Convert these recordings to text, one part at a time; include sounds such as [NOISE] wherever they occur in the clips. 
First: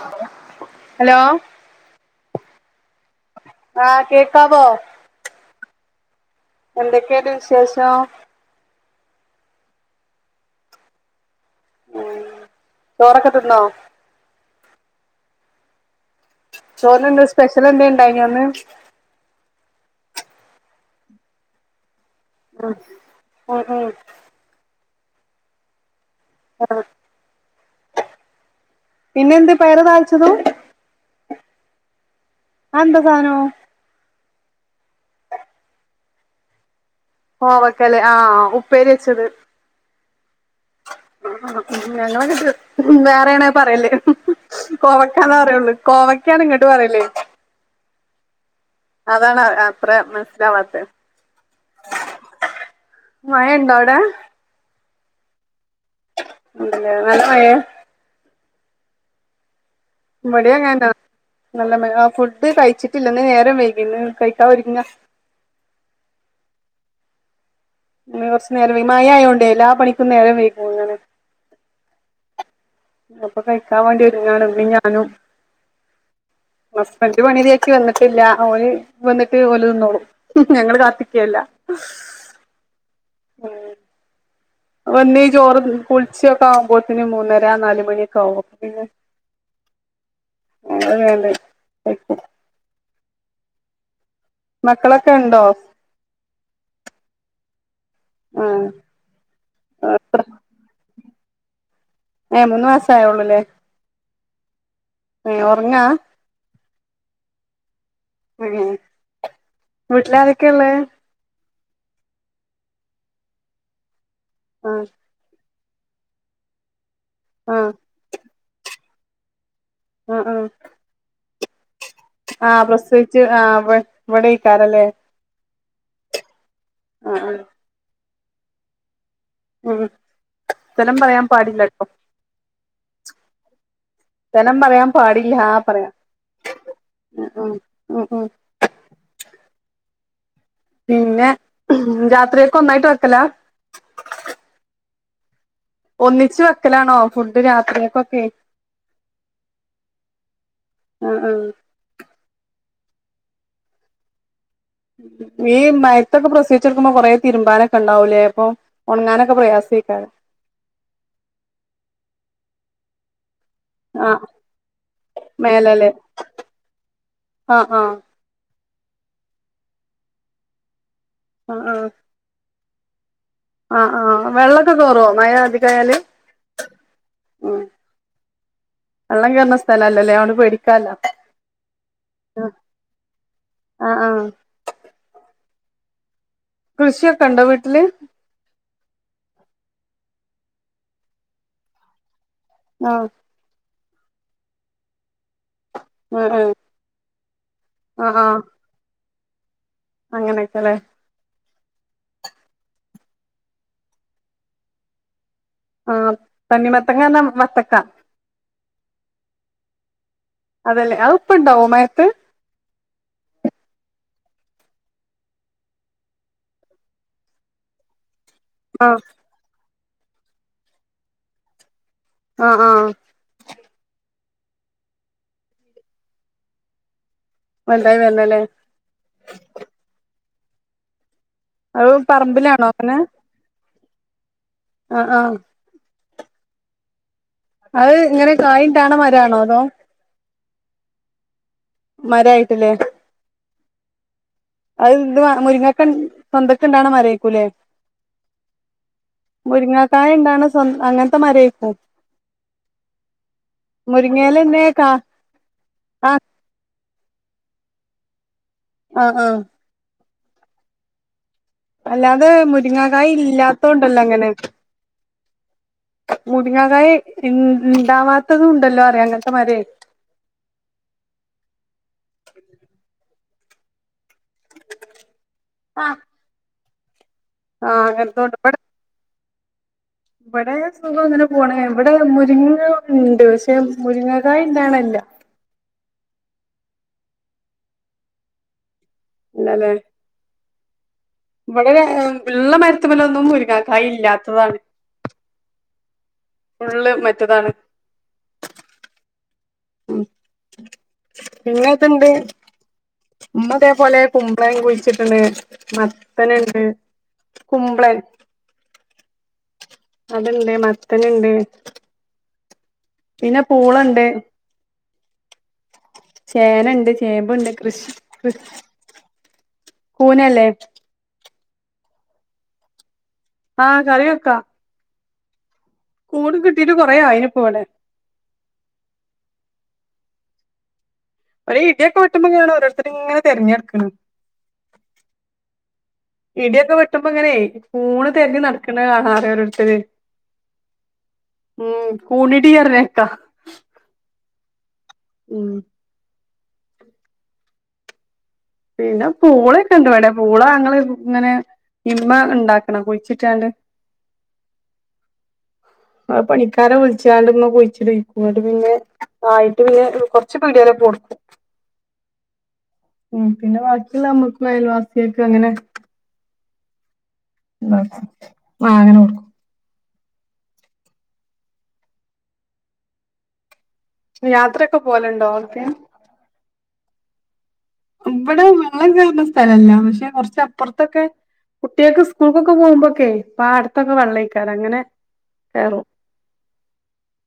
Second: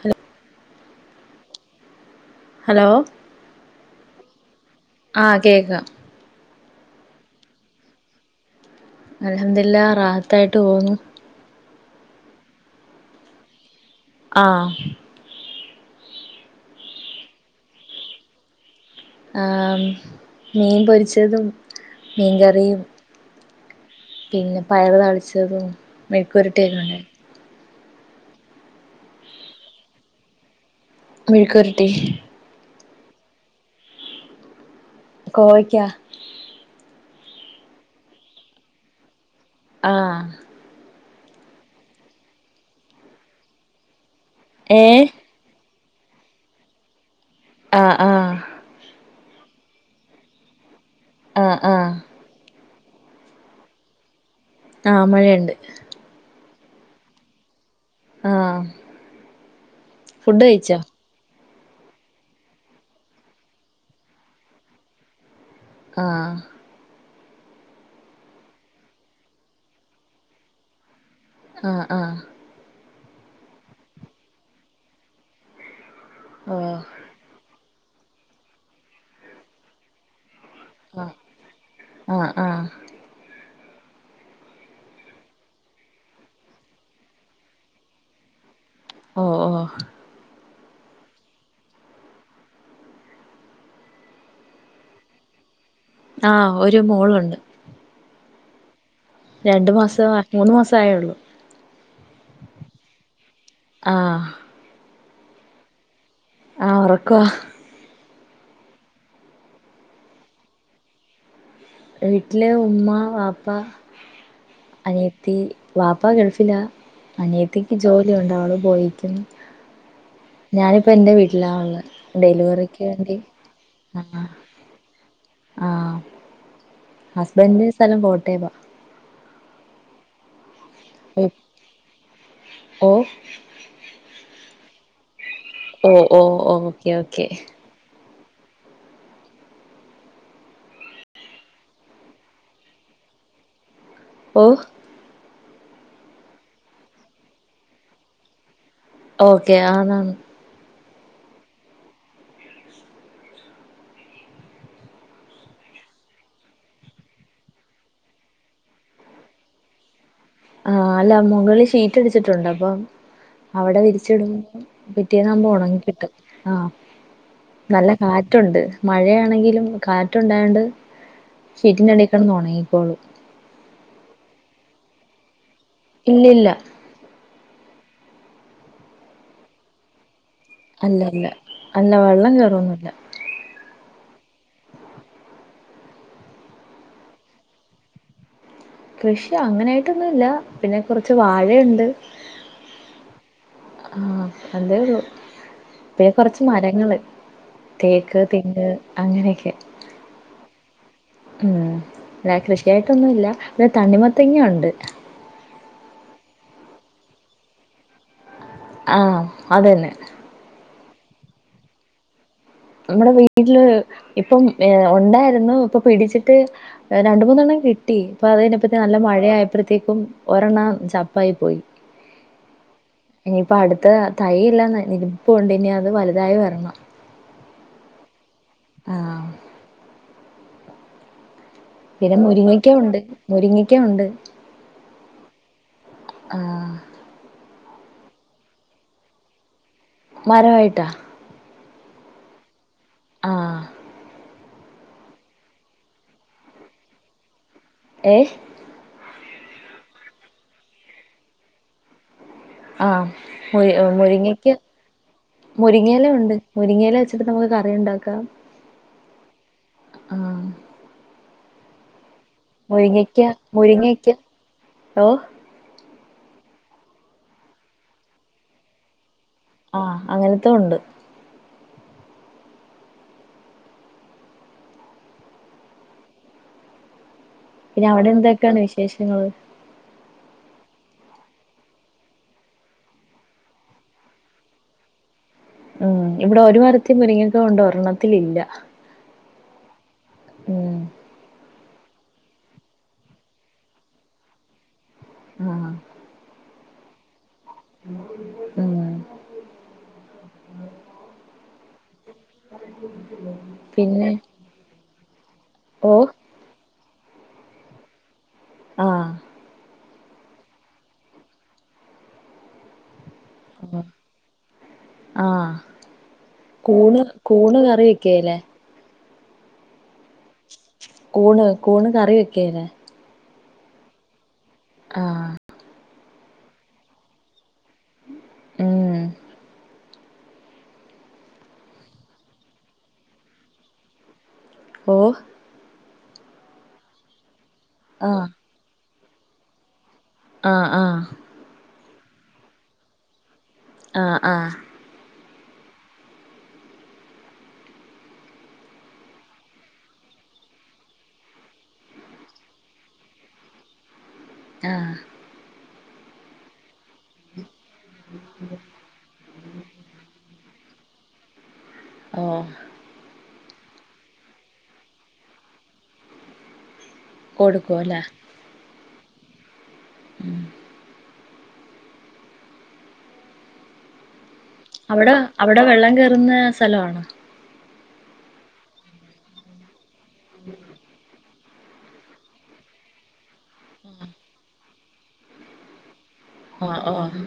Hello hello hello ആഹ് കേക്കാവോ ആഹ് കേക്ക എന്തൊക്കെയണ്ട് വിശേഷം അൽഹംദുലില്ലാഹ് റാഹത്തായിട്ട് പോന്നു ഉം ചോറൊക്കെ തിന്നോ ആഹ് ചോറിനെന്താ സ്പെഷ്യൽ എന്താ ഇണ്ടായിഞ്ഞ് ഇന്ന് ആ മീൻ പൊരിച്ചതും മീൻകറിയും ഉം ഉം പിന്നെ പയർ താളിച്ചതും മേഴ്ക്ക്വരട്ടിയൊക്കെ ഉണ്ടായിരുന്നു പിന്നെന്ത് പേര താളിച്ചതും മെഴ്ക്ക്വരട്ടി അതെന്താ സാനോ കോവയ്ക്കാ കോവക്കല്ലേ ആഹ് ഉപ്പേരി വെച്ചത് ആഹ് ഞങ്ങളൊക്ക്ണ്ട് വേറെയാണ് പറയല് ഏഹ് കോവക്കാന്ന പറയുള്ളൂ കോവയ്ക്കാണ് ഇങ്ങ്ട്ട് പറയലേ ആ ആഹ് അതാണ് അത്ര മനസിലാവാത്തത് ആ ആ മഴയുണ്ടോ അവിടെ ആ മഴയുണ്ട് നല്ല മഴയാ ആഹ് ഫുഡ് ഇവടയും കഴിച്ചോ അങ്ങനെതന്നാ നല്ല മഴ ആ ഫുഡ് കഴിച്ചിട്ടില്ല ഇന്ന് നേരം വൈകിന്ന് കഴിക്കാഒര്ങ്ങാ ആഹ് കൊറച്ച് നേരമായി മായായോണ്ടേ എല്ലാ പണിക്കും നേരം വൈകിപ്പോകുന്നാണ് ആ ആ അപ്പൊ കഴിക്കാൻ വേണ്ടി ഇരുന്നാണ് ഉമ്മേം ഞാനും ഓഹ് ഹസ്ബന്റ് പണിമതിയാക്കി വന്നിട്ടില്ല ഓല് വന്നിട്ട് ഓലിരുന്നോളും ഞങ്ങൾ ആഹ് കാത്തിക്കല്ല ആഹ് ആഹ് ഉം വന്ന് ചോറ് കുളിച്ചൊക്കെ ആവുമ്പോത്തിന് മൂന്നര നാല്മണിയൊക്കാകും ഓ ഓ വന്നുങ്ങാണ്ട് കയിക്കും മക്കളൊക്കെ ഉണ്ടോ ആഹ് ഒരു മോളുണ്ട് ആഹ് രണ്ട് മാസം മൂന്ന് മാസെ ആയുള്ളൂ ഏഹ് മൂന്നു മാസെ ആയുള്ളൂ ല്ലേ ആഹ് ഏഹ് ഒറങ്ങാ ആഹ് ഒറക്കവാ ഉമ് വീട്ടിൽ ആരോക്ക ഉള്ളേ വീട്ടില് ഉമ്മ, വാപ്പ, ആഹ് അനിയത്തി. വാപ്പാ ഗൾഫിലാ ആഹ് അനിയത്തിക്ക് ജോലി ഉണ്ട് അവൾ പോയിക്ണ്. ആഹ് ആഹ് ഞാനിപ്പോ ഇന്റെ വീട്ടിലാ ഉളേ. ആഹ് ഡെലിവറിക്ക് വേണ്ടി പ്രസവിച്ച് ആഹ് ഇവ വന്നാ ഇവടേക്കാരല്ലേ ആഹ് ആഹ് ആഹ് ഹസ്ബന്റ് സ്ഥലം കോട്ടെ വാ ഉമ് സ്ഥലം പറയാൻ പാടില്ല ട്ടോ. ഓ സ്ഥലം പറയാൻ പാടില്ല പറ പറയാം ഓ ഓ ഓക്കെ ഓക്കെ ഉമ് ഉമ് ഉമ് പിന്നെ രാത്രിയക്ക് ഒന്നായിട്ട് വെക്കല ഓ ഒന്നിച്ച് വെക്കലാണോ ഫുഡ് രാത്രിക്കൊക്കെ. ഓക്കെ ആണാ ണ്. ആഹ് ആഹ് ഈ മഴത്തൊക്കെ പ്രസവിച്ച് കെട്ക്കുമ്പോ കൊറേ തിര്മ്പാനൊക്കെ ഇണ്ടാവൂലെ അപ്പം ഒണ്ങ്ങാനൊക്കെ പ്രയാ സം എയ്ക്കാരം ആഹ് അല്ല മുകളിൽ ഷീറ്റ് വിരിച്ചിട്ട് ഉണ്ട് അപ്പം അവ്ടെ ആ വിരിച്ച് ഇടും പിറ്റേന്നാവുമ്പോ ഒണങ്ങി മേലല്ലേ കിട്ടും. ആഹ് ആ ആ നല്ല കാറ്റുണ്ട് മഴയാണെങ്കിലും കാറ്റ് ഉണ്ടായാണ്ട് ഷീറ്റിന്റെ അടി കെട്ന്ന് ഓണങ്ങിക്കോളും ആഹ് ആഹ് വെള്ള ഒക്കെ കേറോ? മഴ അധികായാൽ ഇല്ലില്ല ഉം വള്ളം കേറ്ണ സ്ഥലം അല്ലലെ അഹോണ്ട് അല്ല അല്ല അല്ല വെള്ളം കെറോന്നും ഇല്ല. ആഹ് ആഹ് കൃഷിയൊക്കെ ഇണ്ടോ വീട്ടിൽ? കൃഷി അങ്ങനെ ആയിട്ടൊന്നും ഇല്ല പിന്നെ കൊർച്ച് വാഴ ഇണ്ട് ആഹ് ആഹ് അതേ ഒള്ളു പിന്നെ ആ ആ കൊറ്ച്ച് മരങ്ങെൾ തേക്ക്, തെങ്ങ് അങ്ങനെ ഒക്കെ അങ്ങനെ ഒക്കെ ലെ ഉം ഇല്ല കൃഷിയായിട്ട്‌ ഒന്നും ഇല്ല പിന്നെ തണ്ണിമത്തെങ്ങ ഉണ്ട് ആഹ് തണ്ണി മത്തെങ്ങ പർണ വത്തക്ക ആഹ് അത് തെന്നെ. അതെ ലെ അഹ് ഇപ്പ ഇണ്ടാവോ മഴെത്ത് നമ്മളെ വീട്ട്ൽ ഇപ്പം ഏഹ് ഒണ്ടായിരുന്നു ഇപ്പം പിടിച്ചിട്ട് രണ്ട് മൂന്നെണ്ണം കിട്ടി ഇപ്പ അത് കഴിഞ്ഞപ്പത്തിന് നല്ല ആഹ് മഴയഴ്പ്പനത്തേക്കും ഒരെണ്ണം ചപ്പായി പോയി. ആഹ് ആഹ് ഇനി ഇപ്പ അട്ത്ത തൈയ് എല്ലാം ന നിൽപ്പുണ്ട് ഇനി അത് വല്തായി വര്ണം വലതായി വരണല്ലേ ആഹ് അത് പിന്നെ പറമ്പിലാണോ മുരിങ്ങക്ക അങ്ങനെ ഉണ്ട് മുരിങ്ങിക്ക ഉണ്ട് ആഹ് ആഹ് ആഹ് അത് ഇങ്ങനെ കായുണ്ടാണ മരാണോ അതോ മരവായിട്ടാ.. മരായിട്ടല്ലേ ആഹ് അത് [UNINTELLIGIBLE] മുരിങ്ങക്ക സ്വന്തക് ണ്ടാവുണ മരേകുലേ ഏയ് മുരിങ്ങാക്കായ ഉണ്ടാവുണേ സ്വ അങ്ങനത്തെ മരേക്കു ആഹ് മുരി മുരിങ്ങക്ക മുരിങ്ങേലന്നെ കാ മുരിങ്ങയില ആഹ് ഉണ്ട് മുരിങ്ങയില. [UNINTELLIGIBLE] നമുക്ക് കറിയുണ്ടാക്കാം. ആഹ് ആഹ് ആഹ് അല്ലാതെ മുരിങ്ങകായി മുരിങ്ങക്ക ഇല്ലാത്തോണ്ടല്ല മുരിങ്ങക്ക അങ്ങനെ ഓഹ് മുരിങ്ങകായി ണ്ടാവാത്തതും ഇണ്ടല്ലോ അറിയാൻ ക ആഹ് അങ്ങനത്തെ ഉണ്ട് ആഹ് പിന്നെ അവിടെ അങ്ങനത്തോണ്ട് ഇവടെ എന്തൊക്കെയാണ് വിശേഷങ്ങള് ഇവിടെ സുഖം അങ്ങനെ പോണ് ഇവിടെ മുരിങ്ങണ്ട് പക്ഷെ മുരിങ്ങകായ ഇണ്ടാവ്ണല്ല. ഉം ഇവിടെ ഒരു മരത്തി മുരിങ്ങകണ്ട് ഒരെണ്ണത്തിലില്ല. ഇല്ലല്ലേ? ഉം ഇവിടെ ഉള്ള മരത്ത്മ്മലൊന്നും മുരിങ്ങാ കായി ഇല്ലാത്തതാണ്. ആഹ് ഫുള്ള് മറ്റതാണ്. ഉം ഉം ഇന്ന് ണ്ട് ഇമ്മതേ പോലെ പിന്നെ കുമ്പളം കുഴിച്ചിട്ട്ണ്. ഓഹ് മത്തനുണ്ട് കുമ്പ്ളൻ. ആഹ് അത്ണ്ട് മത്തനുണ്ട് പിന്നെ പൂളണ്ട്. ആഹ് ചേനണ്ട് കൂണ് ചേമ്പ്ണ്ട് കൂണ് കറി കൃഷിക്ക് വെക്കേലെ കൂനല്ലേ? കൂണ് കൂണ് കറി വെക്കേല്ലേ? ആഹ് കറി വെക്കാ ആഹ് കൂണ് കിട്ടീട്ട് കൊറേ ആയിനിപ്പവിടെ. ഉം ഒരു ഇടിയൊക്കെ വെട്ടുമ്പ കാണാ ഓരോരുത്തരിങ്ങനെ തെരഞ്ഞ് നടക്ക്ണ്. ഓഹ് ഇടിയൊക്കെ വെട്ടുമ്പ ഇങ്ങനെയ് കൂണ് ആഹ് തെരഞ്ഞ് നടക്കണ കാണാ പറയാ ഓരോരുത്തര്. ആഹ് ആഹ് ഉം കൂണിടി [UNINTELLIGIBLE] ആഹ് ആഹ് ഉം പിന്നെ പൂളെക്കെണ്ട്വിടെ പൂളങ്ങള് ഇങ്ങനെ ഇമ്മ ഇണ്ടാക്കണം കുഴിച്ചിട്ടാണ്ട്. ആഹ് ആഹ് പണിക്കാരെ വിളിച്ചാണ്ട് ഇമ്മ കുയിച്ചിടീക്വാട്ട് പിന്നെ ആയിട്ട് പിന്നെ കൊറ്ച്ച് പിട്യെ കൊടുത്. ഓഹ് ഉം പിന്നെ ബാക്കിള്ള നമ്മക്ക് അയൽവാസിയാക്കങ്ങനെ. മാ കൊടുക്കുവല്ലേ ആഹ് അങ്ങനെ കൊടു. ഉം യാത്രയൊക്കെ അവിടെ പോവലുണ്ടോ അവിടെ അവ്ട്ക്ക് വെള്ളം കേറുന്ന സ്ഥലവാണോ ഇവിടെ വെള്ളം കെറണ സ്ഥലല്ല പക്ഷെ കൊറച്ചപ്പർത്തക്കെ കുട്യൾക്ക് സ്കൂൾക്കൊക്കെ പോമ്പോക്കെ പാടത്തൊക്കെ വെള്ളയിക്കാര് അങ്ങനെ. ആണോ ആഹ് ആഹ്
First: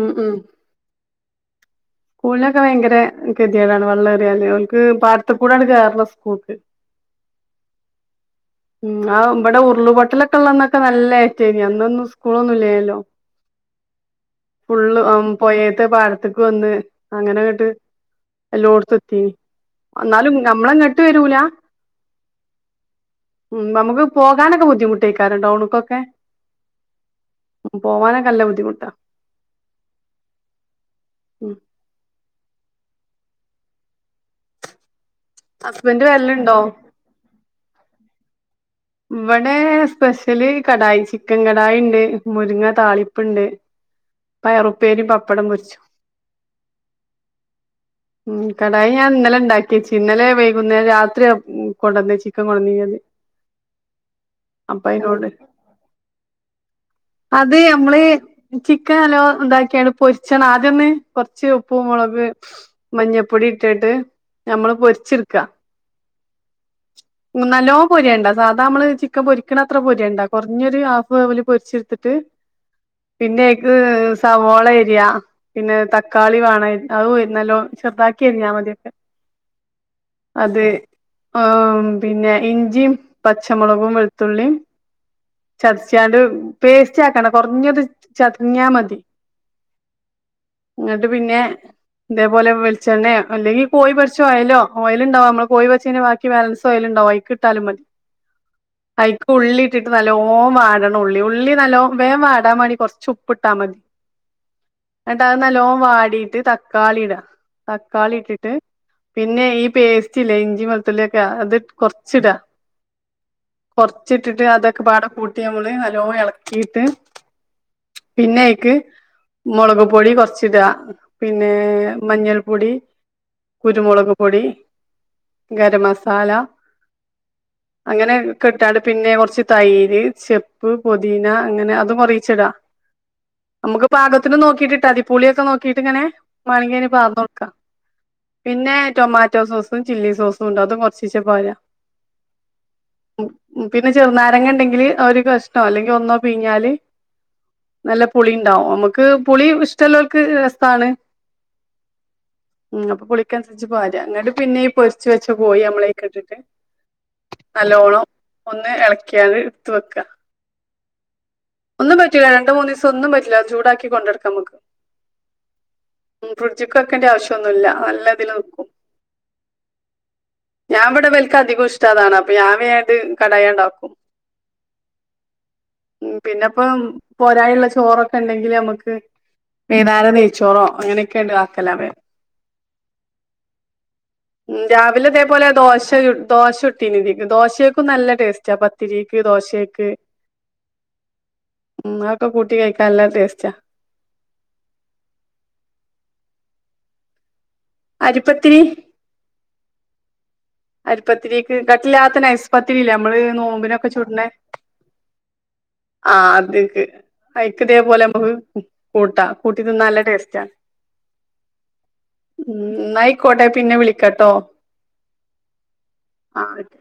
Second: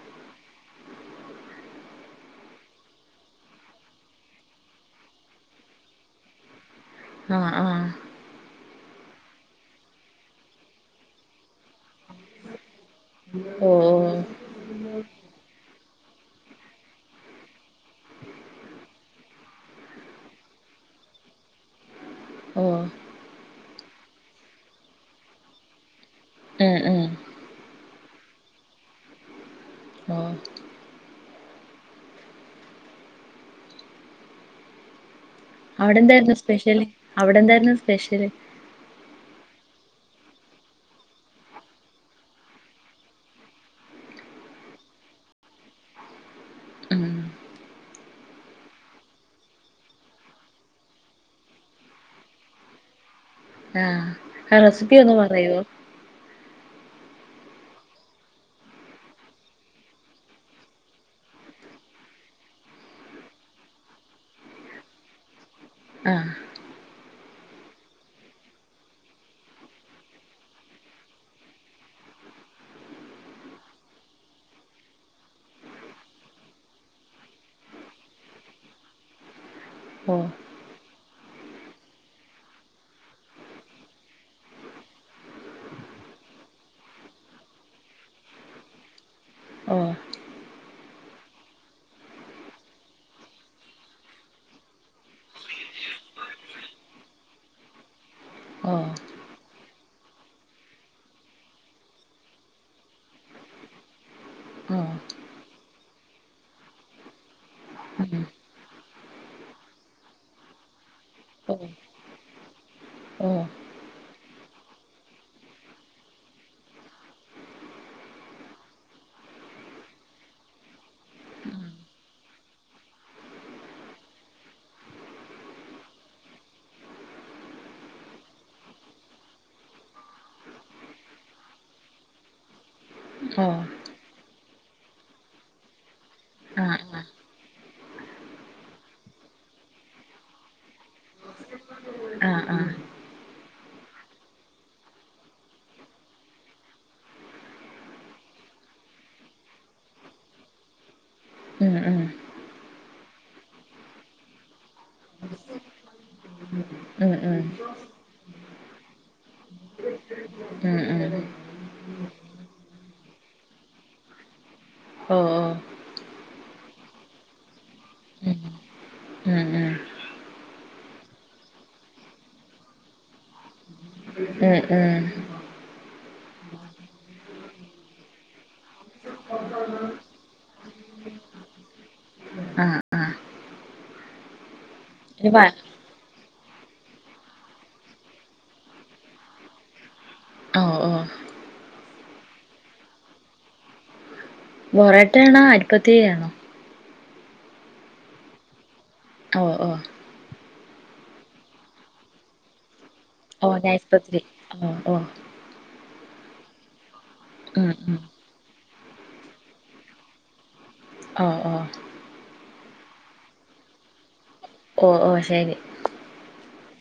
ഉം മ് കൂളിനൊക്കെ ബൈങ്കരെ കെധിയേടാണ് വള്ള എളിന്യോല്ക് പാട്ത്ത് കൂടാണ്ട് കേർണം സ്കൂൾക്ക്. ആഹ് ആഹ് ഉം ആഹ് ബടെ ഉറുളുപൊട്ടലൊക്കെ ഉള്ളന്നൊക്കെ നല്ല ഏറ്റേനി അന്നൊന്നും സ്കൂളൊന്നുംല്യേന്യല്ലോ. ഓഹ്. ഫുള്ള് ആം പോയേത്ത് പാട്ത്ത്ക്ക് വന്ന് അങ്ങനെങ്ങട്ട്. എല്ലോട്ത്ത് എത്തീ അന്നാലും നമ്മളെങ്ങട്ട് വരൂലാ. ഓഹ് ഓഹ് ഉം നമുക്ക് പോകാനൊക്കെ ബുദ്ധിമുട്ടേക്കാരം റ്റൗണ്ക്കൊക്കെ. ഉം ഉം. ഉം പോവാനൊക്കെ നല്ല ബുദ്ധിമുട്ടാ. ഓഹ്. ഉം. അവിടെ ഹസ്ബന്റ് എന്താര്ന്നു വരല്ണ്ടോ സ്പെഷ്യല് അവിടെ എന്താര്ന്നു സ്പെഷ്യല്? ഇവടെ സ്പെഷ്യല് കടായി ചിക്കൻ കടായി ണ്ട് മുരിങ്ങ താളിപ്പ്ണ്ട്. പയറുപ്പേരിം പപ്പടം പൊരിച്ചോ ഉം ഉമ് കടായി ഞാൻ ഇന്നലെ ഇണ്ടാക്കിയെച്ച് ഇന്നലെ വൈകുന്നേ രാത്രി അമ് കൊണ്ടുവന്ന ചിക്കൻ ചിക്കെൻ കൊടുന്നീനത്. [INAUDIBLE] ആഹ് ആ റെസിപ്പി ഒന്നു പറയോ? അത് മ്മള് ചിക്കൻ നല്ലോ ണ്ടാക്കിയാണ്ട് പൊരിച്ചണം ആദ്യൊന്ന് കൊർച്ച് ഉപ്പും മുളക്. മഞ്ഞ പൊടി ഇട്ടാട്ട് ഞമ്മള് പൊരിച്ചട്ക്ക. ആഹ് നല്ലോ പൊര്യണ്ട. സാധാ മ്മള് ചിക്കൻ പൊരിക്ക്ണ അത്ര പൊര്യണ്ട കൊർഞ്ഞൊരു ഹാഫ് വേവ് പൊരിച്ച്ട്ത്തിട്ട്. പിന്നയ്ക്ക് സവോളരിയ പിന്നെ തക്കാളി വേണ അതും നല്ലോ ചേർതാക്കി അരിഞ്ഞമതിയൊക്കെ. ഓഹ് അത് ആഹ് പിന്നെ ഇഞ്ചിം. പച്ചമുളകും വെളുത്തുള്ളിം. ചതച്ചാണ്ട് പേസ്റ്റ് ആക്കണ്ട കൊർഞൊര് ചതഞ്ഞാ മതി. ഓഹ് ഇങ്ങട്ട് പിന്നെ. ഇതേ പോലെ വെൾചെണ്ണേ അല്ലെങ്കി കോയി പൊരിച്ചോയലോ ഓയിൽണ്ടാവും മ്മള് കോയി പൊരിച്ചിന്റെ ബാക്കി ബാലൻസോയിൽ. ഓഹ് അയിക്കിട്ടാലും മതി. ഓഹ് ഐക്ക് ഉള്ളി ഇട്ടിട്ട് നല്ലോ വാടണം ഉള്ളി ഉള്ളി നല്ലോ വേം വാടാൻ വേണ്ടി കൊറച്ച് ഉപ്പ്ട്ടാ മതി. ഓഹ് ങ്ങട്ട് അഹ് നല്ലോ വാടിട്ട് തക്കാളി ഇടാ തക്കാളി ഉം ഇട്ടിട്ട്. പിന്നെ ഈ പേസ്റ്റിലെ ഇഞ്ചിം, വെളുത്തുള്ളിയൊക്കെ അത് ഓഹ് കൊർച്ചിടാ. ഓഹ് കൊർച്ചിട്ടിട്ട് അതൊക്കെ പാട കൂട്ടി നമ്മള് നല്ലോ എളക്കീട്ട്. പിന്ന അയ്ക്ക്. മൊളക് പൊടി കൊർച്ചിട പിന്നെ മഞ്ഞൾപ്പൊടി. കുരുമുളക് പൊടി, ഗര മസാല. അങ്ങനെക്കെട്ടാണ്ട് പിന്നെ കൊർച്ച് തൈര്, ചെപ്പ്, പൊതീന, അങ്ങനെ അതും കൊറീച്ചിടാ ഓഹ് അമ്മക്ക് പാകത്തിന് നോക്കി ക്കിട്ടിട്ടാ മതി പുളിയൊക്കെ നോക്കിട്ട്ങ്ങനെ മാണങ്കി ആഹ് ഇനി ആഹ് പാർന്നൊട്ക്കാ. പിന്നെ ടൊമാറ്റോ സോസും, ചില്ലി സോസും, ഇണ്ട് അതും കൊർച്ചീശെ പാരാ ആഹ് ആഹ് ഉം ഉം പിന്നെ ചെർനാരങ്ങ ഇണ്ടെങ്കില് ഒരു കഷ്ണോ അല്ലെങ്കി ഒന്നോ പിഴിഞ്ഞാല് നല്ല പുളി ഇണ്ടാവും അമ്മക്ക് പുളി ഇഷ്ട്ടള്ളോല്ക്ക് രസാണ്. ഉം ഉം. ഉം അപ്പ പുളിക്കൻസരിച്ച് പാരാ ഇന്നട്ട് പിന്നെ ഈ പൊരിച്ച് വെച്ച കോയി അമ്മള് അയിക്കെട്ടട്ട് ഉം ഉം നല്ലോളം ഒന്ന് എൾക്ക്യാണ്ട് ഇട്ത്ത് വെക്ക. ഉം ഉം ഉം. ഒന്നും പറ്റൂല രണ്ട് മൂന്നീസം ഒന്നും പറ്റൂല ചൂടാക്കി കൊണ്ടടുക്കാംമ്മക്ക്. ആ ആ. ഉം ഫ്രിഡ്ജ് വെക്കേണ്ട ആവശ്യന്നുല്ല നല്ല ഇതിൽ ഉം നിക്കും. ഉം ഉം ഞാൻ ഇവിടെ വൽക്ക് അധികം ഇഷ്ടാതാണ് അപ്പൊ വേഗം ഞാനത് കടായി ഉണ്ടാക്കും. ഉം ഉം ഉ പിന്നെപ്പ പോരായുള്ള ചോറൊക്കെ ഉണ്ടെങ്കില് നമ്മുക്ക് വൈന്നേരം നെയ്ച്ചോറോ അങ്ങനെയൊക്കെയ ഉണ്ട് ആക്കല വേണം ആഹ് ആഹ് ഉം രാവിലെ ഇവ ഇതേപോലെ ദോശ ചുട് ദോശ ചുട്ടീ ന് ഇത്ക്ക് ദോശക്കും നല്ല ടേസ്റ്റാ പത്തിരീക്ക് ദോശക്ക് ഓ ഓ ഉം ആക്കോ കൂട്ടി കഴിക്കാൻ നല്ല ടെസ്റ്റാ. ബൊറാട്ട ആണോ അരി പത്തിരി ആണോ? അരിപ്പത്തിരി ഓ ഓ അരിപ്പത്തിരിക്ക് കട്ടില്ലാത്ത നൈസ് പത്തിരില്ലേ നമ്മൾ ഓ നൈസ് നോമ്പിനൊക്കെ പത്തിരി ചൂട്ണേ ഓ ഓ ആ അത്ക്ക് ഐക്ക് ഉം ദേ ഉം പോലെ നമ്മൾ കു കൂട്ടാ കൂട്ടി തിന്നാൻ നല്ല ടേസ്റ്റാ ഓ ഓ ഉം ന്നയിക്കോട്ടെ പിന്നെ വിളിക്കട്ടോ. ഓ ഓ ശരി ആഹ്